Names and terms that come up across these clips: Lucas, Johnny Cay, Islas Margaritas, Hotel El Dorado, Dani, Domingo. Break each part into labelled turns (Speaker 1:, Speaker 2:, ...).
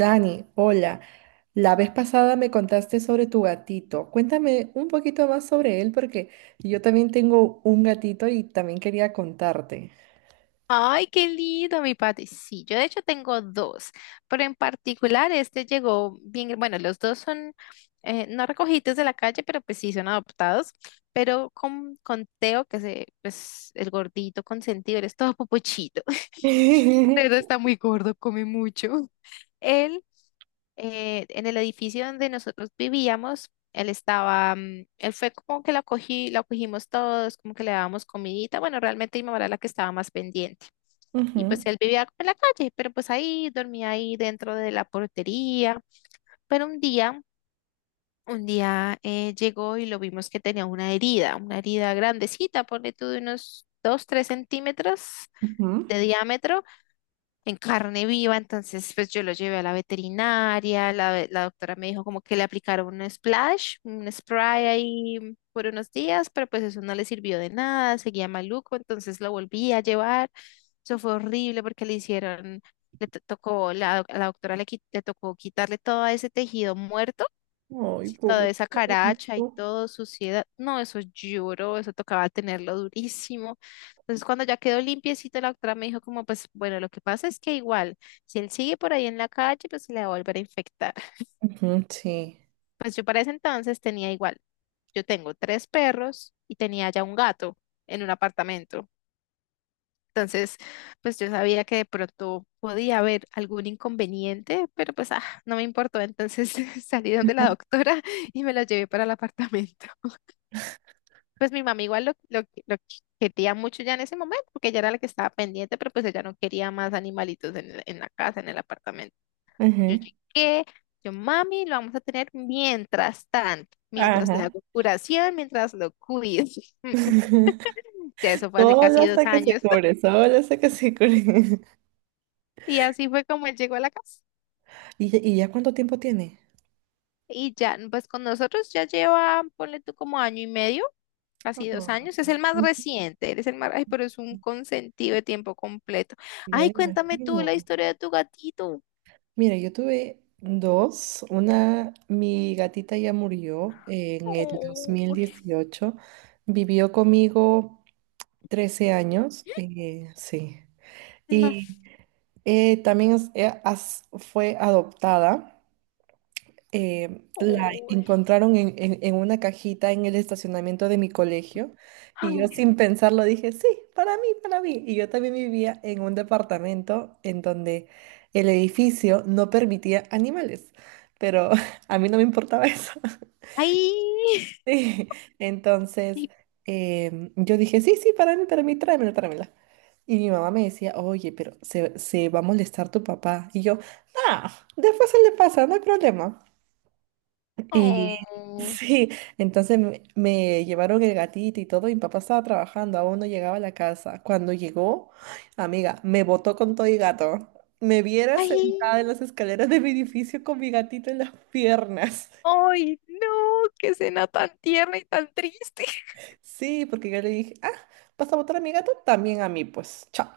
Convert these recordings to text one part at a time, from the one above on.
Speaker 1: Dani, hola. La vez pasada me contaste sobre tu gatito. Cuéntame un poquito más sobre él porque yo también tengo un gatito y también quería contarte.
Speaker 2: Ay, qué lindo, mi Pati. Sí, yo de hecho tengo dos, pero en particular este llegó bien, bueno, los dos son no recogidos de la calle, pero pues sí son adoptados, pero con Teo, que se, pues el gordito consentido, él es todo popochito, de está muy gordo, come mucho. Él, en el edificio donde nosotros vivíamos, él estaba, él fue como que lo acogí, lo acogimos todos, como que le dábamos comidita, bueno, realmente mi mamá era la que estaba más pendiente. Y pues
Speaker 1: Ujú,
Speaker 2: él vivía en la calle, pero pues ahí dormía ahí dentro de la portería. Pero un día llegó y lo vimos que tenía una herida grandecita, ponle tú de unos 2 3 centímetros
Speaker 1: ujú.
Speaker 2: de diámetro en carne viva, entonces pues yo lo llevé a la veterinaria, la, la doctora me dijo como que le aplicaron un splash, un spray ahí por unos días, pero pues eso no le sirvió de nada, seguía maluco, entonces lo volví a llevar, eso fue horrible porque le hicieron, tocó, la, a la doctora le, le tocó quitarle todo ese tejido muerto
Speaker 1: Ay,
Speaker 2: toda esa caracha y
Speaker 1: pobrecito.
Speaker 2: todo, suciedad. No, eso lloró, eso tocaba tenerlo durísimo. Entonces, cuando ya quedó limpiecito, la doctora me dijo como, pues, bueno, lo que pasa es que igual, si él sigue por ahí en la calle, pues se le va a volver a infectar.
Speaker 1: Ujú, sí.
Speaker 2: Pues yo para ese entonces tenía igual, yo tengo 3 perros y tenía ya un gato en un apartamento. Entonces, pues yo sabía que de pronto podía haber algún inconveniente, pero pues no me importó. Entonces salí donde la doctora y me la llevé para el apartamento. Pues mi mamá igual lo quería mucho ya en ese momento, porque ella era la que estaba pendiente, pero pues ella no quería más animalitos en, en la casa, en el apartamento. Yo
Speaker 1: Ujú.
Speaker 2: llegué, yo, mami, lo vamos a tener mientras tanto, mientras le
Speaker 1: Ajá.
Speaker 2: hago curación, mientras lo cuido. Ya eso fue hace
Speaker 1: Solo
Speaker 2: casi dos
Speaker 1: hasta que se
Speaker 2: años.
Speaker 1: cure, solo hasta que se cure.
Speaker 2: Y así fue como él llegó a la casa.
Speaker 1: ¿Y ya cuánto tiempo tiene?
Speaker 2: Y ya, pues con nosotros ya lleva, ponle tú como año y medio,
Speaker 1: Ah,
Speaker 2: casi 2 años. Es el más
Speaker 1: ujú.
Speaker 2: reciente, eres el más, ay, pero es un consentido de tiempo completo.
Speaker 1: Ya
Speaker 2: Ay,
Speaker 1: me
Speaker 2: cuéntame tú la
Speaker 1: imagino.
Speaker 2: historia de tu gatito.
Speaker 1: Mira, yo tuve dos. Una, mi gatita ya murió en el dos
Speaker 2: Oh,
Speaker 1: mil dieciocho. Vivió conmigo 13 años. Sí.
Speaker 2: no.
Speaker 1: Y también fue adoptada. La
Speaker 2: Oh,
Speaker 1: encontraron en una cajita en el estacionamiento de mi colegio y yo
Speaker 2: ay,
Speaker 1: sin pensarlo dije, sí, para mí, para mí. Y yo también vivía en un departamento en donde el edificio no permitía animales, pero a mí no me importaba eso.
Speaker 2: ay,
Speaker 1: Sí, entonces yo dije, sí, sí, para mí, tráemela, tráemela. Y mi mamá me decía, oye, pero se va a molestar tu papá. Y yo, ah, después se le pasa, no hay problema. Y
Speaker 2: oh,
Speaker 1: sí, entonces me llevaron el gatito y todo, y mi papá estaba trabajando, aún no llegaba a la casa. Cuando llegó, amiga, me botó con todo y gato. Me viera
Speaker 2: ay,
Speaker 1: sentada en las escaleras de mi edificio con mi gatito en las piernas.
Speaker 2: ay, no, qué cena tan tierna y tan triste.
Speaker 1: Sí, porque yo le dije, ah, ¿vas a botar a mi gato? También a mí, pues, chao.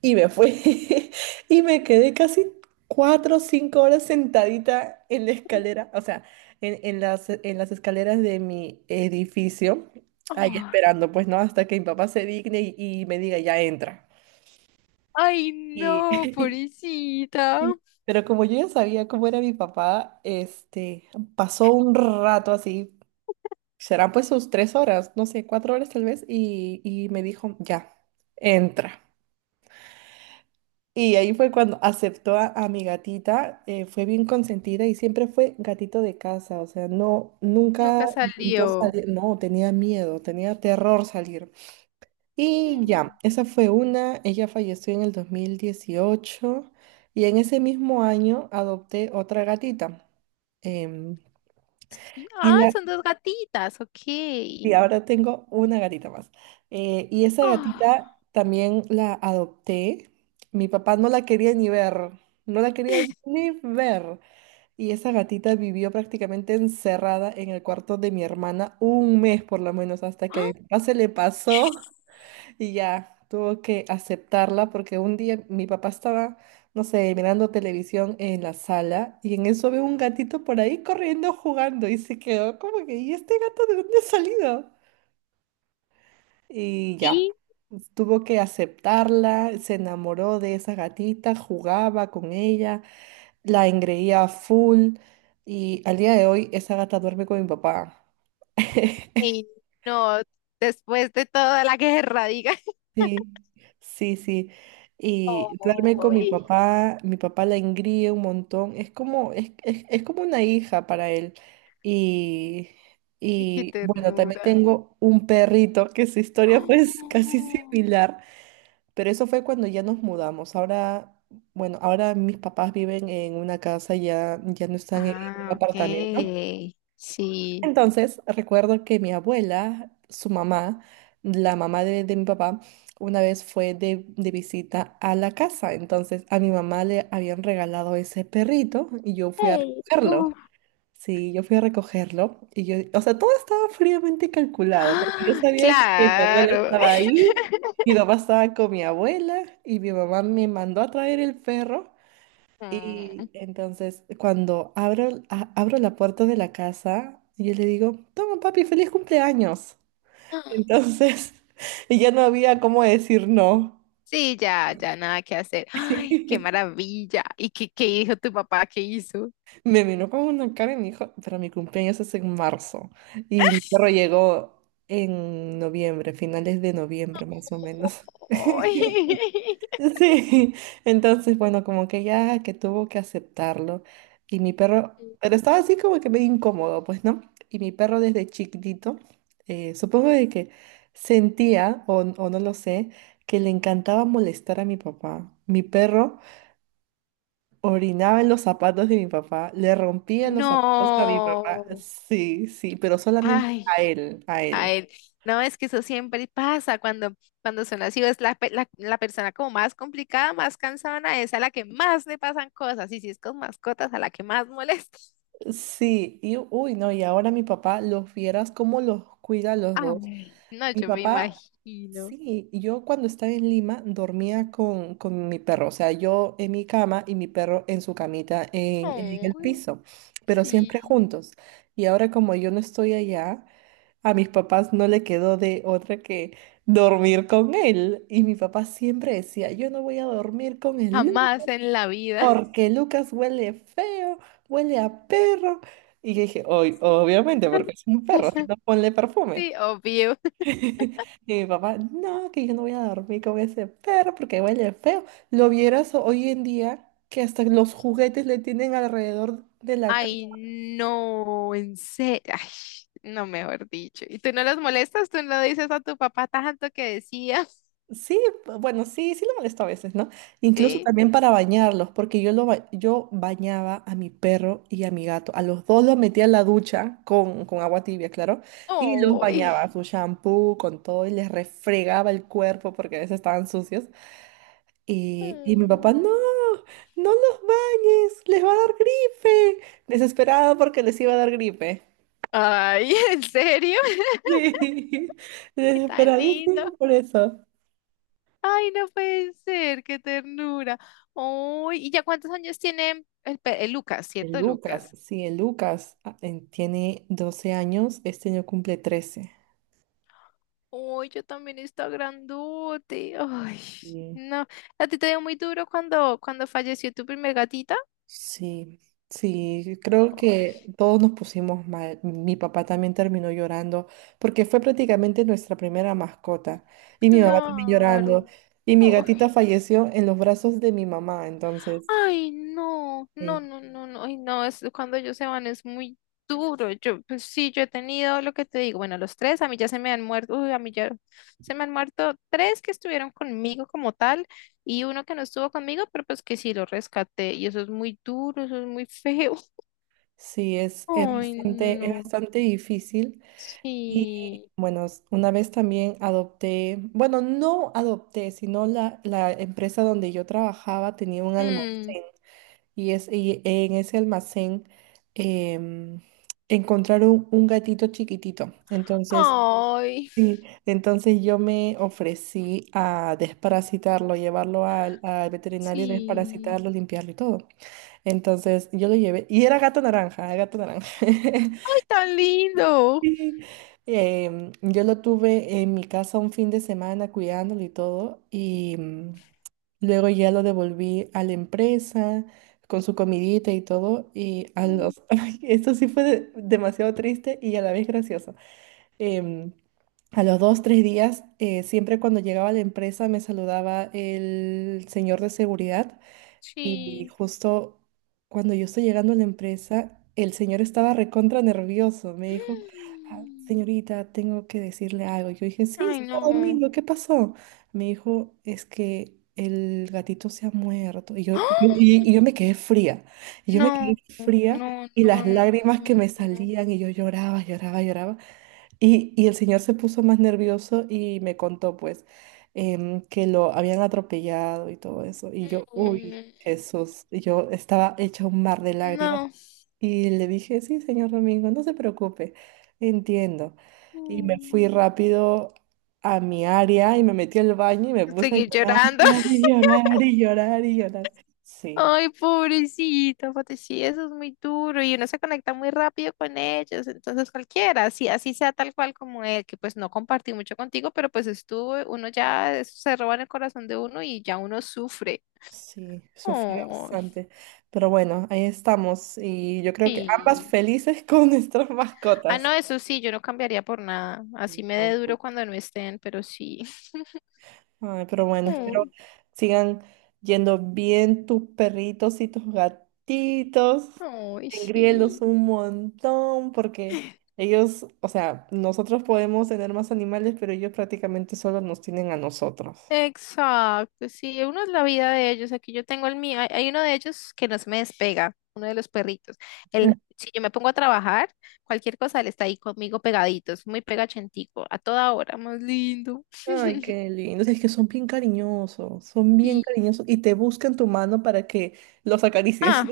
Speaker 1: Y me fui y me quedé casi 4 o 5 horas sentadita en la escalera, o sea, en las escaleras de mi edificio, ahí
Speaker 2: Ay,
Speaker 1: esperando, pues no, hasta que mi papá se digne y me diga, ya entra.
Speaker 2: ay,
Speaker 1: Y,
Speaker 2: no, pobrecita.
Speaker 1: y- pero como yo ya sabía cómo era mi papá, este, pasó un rato así, serán pues sus 3 horas, no sé, 4 horas tal vez, y me dijo, ya, entra. Y ahí fue cuando aceptó a mi gatita, fue bien consentida y siempre fue gatito de casa, o sea, no, nunca
Speaker 2: Nunca
Speaker 1: intentó
Speaker 2: salió.
Speaker 1: salir, no, tenía miedo, tenía terror salir. Y ya,
Speaker 2: Mm.
Speaker 1: esa fue una, ella falleció en el 2018 y en ese mismo año adopté otra gatita. em,
Speaker 2: Y-
Speaker 1: y
Speaker 2: Ah,
Speaker 1: la,
Speaker 2: son 2 gatitas, ok.
Speaker 1: y ahora tengo una gatita más. Y esa
Speaker 2: Ah,
Speaker 1: gatita también la adopté. Mi papá no la quería ni ver, no la quería ni ver. Y esa gatita vivió prácticamente encerrada en el cuarto de mi hermana un mes por lo menos, hasta que a mi
Speaker 2: ah,
Speaker 1: papá se le pasó y ya tuvo que aceptarla porque un día mi papá estaba, no sé, mirando televisión en la sala y en eso ve un gatito por ahí corriendo, jugando y se quedó como que, ¿y este gato de dónde ha salido? Y ya,
Speaker 2: y,
Speaker 1: pues, tuvo que aceptarla, se enamoró de esa gatita, jugaba con ella, la engreía a full y al día de hoy esa gata duerme con mi papá.
Speaker 2: y no, después de toda la guerra, diga.
Speaker 1: Sí, sí, sí. Y duerme con
Speaker 2: ¡Ay!
Speaker 1: mi papá la engríe un montón, es como una hija para él. Y,
Speaker 2: ¡Qué
Speaker 1: y bueno, también
Speaker 2: ternura!
Speaker 1: tengo un perrito que su historia fue casi
Speaker 2: Oh.
Speaker 1: similar. Pero eso fue cuando ya nos mudamos. Ahora, bueno, ahora mis papás viven en una casa, ya, ya no están en
Speaker 2: Ah,
Speaker 1: un apartamento.
Speaker 2: ok. Sí.
Speaker 1: Entonces, recuerdo que mi abuela, su mamá, la mamá de mi papá, una vez fue de visita a la casa. Entonces, a mi mamá le habían regalado ese perrito y yo fui a
Speaker 2: Ay,
Speaker 1: recogerlo.
Speaker 2: no.
Speaker 1: Sí, yo fui a recogerlo y yo, o sea, todo estaba fríamente calculado, porque yo
Speaker 2: Ah,
Speaker 1: sabía que mi abuela
Speaker 2: claro.
Speaker 1: estaba ahí, mi papá estaba con mi abuela y mi mamá me mandó a traer el perro. Y
Speaker 2: Mm.
Speaker 1: entonces, cuando abro, abro la puerta de la casa, yo le digo, toma papi, feliz cumpleaños. Entonces, y ya no había cómo decir no.
Speaker 2: Sí, ya, ya nada que hacer. Ay, qué maravilla. ¿Y qué, qué dijo tu papá? ¿Qué hizo?
Speaker 1: Me vino con una cara y me dijo, pero mi cumpleaños es en marzo. Y mi perro llegó en noviembre, finales de noviembre más o menos. Sí, entonces, bueno, como que ya que tuvo que aceptarlo. Y mi perro,
Speaker 2: Ay.
Speaker 1: pero estaba así como que medio incómodo, pues, ¿no? Y mi perro desde chiquitito, supongo de que sentía, o no lo sé, que le encantaba molestar a mi papá. Mi perro orinaba en los zapatos de mi papá, le rompía los zapatos a mi papá,
Speaker 2: No.
Speaker 1: sí, sí, pero solamente
Speaker 2: Ay,
Speaker 1: a él, a
Speaker 2: a
Speaker 1: él.
Speaker 2: él. No, es que eso siempre pasa cuando, cuando son así. Es la, la, la persona como más complicada, más cansada, es a la que más le pasan cosas. Y si es con mascotas, a la que más molesta.
Speaker 1: Sí, y uy, no, y ahora mi papá, los vieras cómo los cuida a los dos.
Speaker 2: Ay, no,
Speaker 1: Mi
Speaker 2: yo me
Speaker 1: papá,
Speaker 2: imagino.
Speaker 1: sí, yo cuando estaba en Lima dormía con mi perro, o sea, yo en mi cama y mi perro en su camita en el
Speaker 2: Ay,
Speaker 1: piso, pero siempre
Speaker 2: sí.
Speaker 1: juntos. Y ahora como yo no estoy allá, a mis papás no le quedó de otra que dormir con él. Y mi papá siempre decía, yo no voy a dormir con el
Speaker 2: Jamás en la vida.
Speaker 1: porque Lucas huele feo, huele a perro. Y yo dije, "Oy, obviamente, porque es un perro, si no ponle perfume.
Speaker 2: Sí, obvio.
Speaker 1: Y mi papá, no, que yo no voy a dormir con ese perro porque huele feo. Lo vieras hoy en día que hasta los juguetes le tienen alrededor de la cama.
Speaker 2: Ay, no, en serio. Ay, no, mejor dicho. ¿Y tú no los molestas? ¿Tú no dices a tu papá tanto que decía?
Speaker 1: Sí, bueno, sí, sí lo molesto a veces, ¿no? Incluso
Speaker 2: Sí.
Speaker 1: también para bañarlos, porque yo bañaba a mi perro y a mi gato. A los dos los metía en la ducha con agua tibia, claro, y los bañaba
Speaker 2: ¡Ay!
Speaker 1: su shampoo, con todo, y les refregaba el cuerpo porque a veces estaban sucios. Y mi papá,
Speaker 2: Mm.
Speaker 1: no, no los bañes, les va a dar gripe. Desesperado porque les iba a dar gripe.
Speaker 2: Ay, ¿en serio?
Speaker 1: Sí,
Speaker 2: ¡Qué tan lindo!
Speaker 1: desesperadísimo por eso.
Speaker 2: Ay, no puede ser, qué ternura. Ay, ¿y ya cuántos años tiene el, el Lucas,
Speaker 1: El
Speaker 2: cierto,
Speaker 1: Lucas,
Speaker 2: Lucas?
Speaker 1: sí, el Lucas tiene 12 años, este año cumple 13.
Speaker 2: Ay, yo también está grandote. Ay,
Speaker 1: Y
Speaker 2: no. ¿A ti te dio muy duro cuando, cuando falleció tu primer gatita?
Speaker 1: sí, sí, creo que
Speaker 2: Ay,
Speaker 1: todos nos pusimos mal. Mi papá también terminó llorando porque fue prácticamente nuestra primera mascota. Y mi mamá también
Speaker 2: claro.
Speaker 1: llorando. Y mi gatita falleció en los brazos de mi mamá, entonces,
Speaker 2: Ay, no,
Speaker 1: sí,
Speaker 2: no, no, no, no, ay, no, es cuando ellos se van es muy duro. Yo, pues sí, yo he tenido lo que te digo, bueno, los tres, a mí ya se me han muerto, uy, a mí ya se me han muerto 3 que estuvieron conmigo como tal y uno que no estuvo conmigo, pero pues que sí lo rescaté y eso es muy duro, eso es muy feo.
Speaker 1: sí, es
Speaker 2: Ay,
Speaker 1: bastante, es
Speaker 2: no,
Speaker 1: bastante difícil.
Speaker 2: sí.
Speaker 1: Bueno, una vez también adopté, bueno, no adopté, sino la empresa donde yo trabajaba tenía un
Speaker 2: Mm.
Speaker 1: almacén y en ese almacén em, encontraron un gatito chiquitito. Entonces,
Speaker 2: Ay,
Speaker 1: sí, entonces yo me ofrecí a desparasitarlo, llevarlo al veterinario,
Speaker 2: sí.
Speaker 1: desparasitarlo, limpiarlo y todo. Entonces yo lo llevé y era gato naranja, gato naranja.
Speaker 2: Ay, tan lindo.
Speaker 1: Sí. Yo lo tuve en mi casa un fin de semana cuidándolo y todo, y luego ya lo devolví a la empresa con su comidita y todo, y a
Speaker 2: Mm.
Speaker 1: los. Ay, esto sí fue demasiado triste y a la vez gracioso. Em, a los dos, tres días, siempre cuando llegaba a la empresa me saludaba el señor de seguridad y
Speaker 2: Sí.
Speaker 1: justo cuando yo estoy llegando a la empresa, el señor estaba recontra nervioso. Me dijo, "Ah,
Speaker 2: Mm.
Speaker 1: señorita, tengo que decirle algo. Yo dije, sí,
Speaker 2: Ay,
Speaker 1: señor
Speaker 2: no.
Speaker 1: Domingo, ¿qué pasó? Me dijo, es que el gatito se ha muerto. Y yo,
Speaker 2: ¡Ah!
Speaker 1: y yo me quedé fría. Y yo me quedé
Speaker 2: No, no,
Speaker 1: fría
Speaker 2: no,
Speaker 1: y las
Speaker 2: no,
Speaker 1: lágrimas que me
Speaker 2: no,
Speaker 1: salían y yo lloraba, lloraba, lloraba. Y el señor se puso más nervioso y me contó, pues, que lo habían atropellado y todo eso. Y yo, uy, Jesús, y yo estaba hecha un mar de lágrimas.
Speaker 2: no,
Speaker 1: Y le dije, sí, señor Domingo, no se preocupe, entiendo. Y me fui
Speaker 2: no.
Speaker 1: rápido a mi área y me metí al baño y me puse a
Speaker 2: Seguir
Speaker 1: llorar
Speaker 2: llorando.
Speaker 1: y llorar y llorar y llorar. Sí.
Speaker 2: Ay, pobrecito, Fati, sí, eso es muy duro y uno se conecta muy rápido con ellos, entonces cualquiera, así, así sea tal cual como él, que pues no compartí mucho contigo, pero pues estuvo, uno ya eso se roba en el corazón de uno y ya uno sufre.
Speaker 1: Sí, sufrí
Speaker 2: Ay.
Speaker 1: bastante. Pero bueno, ahí estamos. Y yo creo que ambas
Speaker 2: Sí.
Speaker 1: felices con nuestras
Speaker 2: Ah,
Speaker 1: mascotas.
Speaker 2: no, eso sí, yo no cambiaría por nada. Así me dé duro cuando no estén, pero sí.
Speaker 1: Ay, pero bueno, espero sigan yendo bien tus perritos y tus gatitos.
Speaker 2: Ay,
Speaker 1: Engríelos
Speaker 2: sí.
Speaker 1: un montón porque ellos, o sea, nosotros podemos tener más animales, pero ellos prácticamente solo nos tienen a nosotros.
Speaker 2: Exacto, sí, uno es la vida de ellos. Aquí yo tengo el mío. Hay uno de ellos que no se me despega, uno de los perritos. Él, si yo me pongo a trabajar, cualquier cosa, él está ahí conmigo pegadito, es muy pegachentico, a toda hora, más lindo.
Speaker 1: Ay, qué lindo. Es que son bien
Speaker 2: Y,
Speaker 1: cariñosos y te buscan tu mano para que los acaricies.
Speaker 2: ah,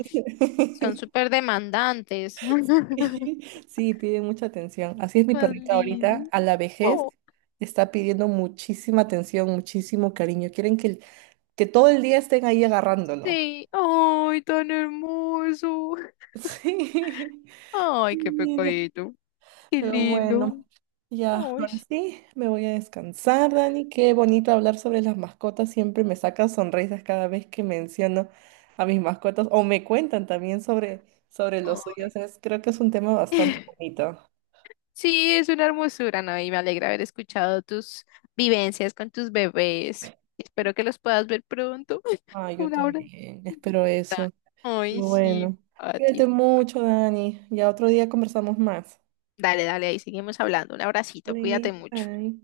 Speaker 2: son súper demandantes.
Speaker 1: Sí, piden mucha atención. Así es mi
Speaker 2: Más
Speaker 1: perrita ahorita,
Speaker 2: lindo.
Speaker 1: a la vejez,
Speaker 2: Oh,
Speaker 1: está pidiendo muchísima atención, muchísimo cariño. Quieren que todo el día estén ahí agarrándolo.
Speaker 2: sí, ay, tan hermoso.
Speaker 1: Sí.
Speaker 2: Ay, qué pecadito, qué
Speaker 1: Pero
Speaker 2: lindo.
Speaker 1: bueno, ya,
Speaker 2: Ay,
Speaker 1: ahora sí, me voy a descansar, Dani. Qué bonito hablar sobre las mascotas. Siempre me saca sonrisas cada vez que menciono a mis mascotas o me cuentan también sobre los
Speaker 2: ay.
Speaker 1: suyos. Creo que es un tema bastante bonito.
Speaker 2: Sí, es una hermosura, ¿no? Y me alegra haber escuchado tus vivencias con tus bebés. Espero que los puedas ver pronto.
Speaker 1: Ah, yo
Speaker 2: Un abrazo.
Speaker 1: también, espero eso.
Speaker 2: Ay, sí,
Speaker 1: Bueno,
Speaker 2: a ti.
Speaker 1: cuídate mucho, Dani. Ya otro día conversamos más.
Speaker 2: Dale, dale, ahí seguimos hablando. Un abracito,
Speaker 1: Vale,
Speaker 2: cuídate mucho.
Speaker 1: bye.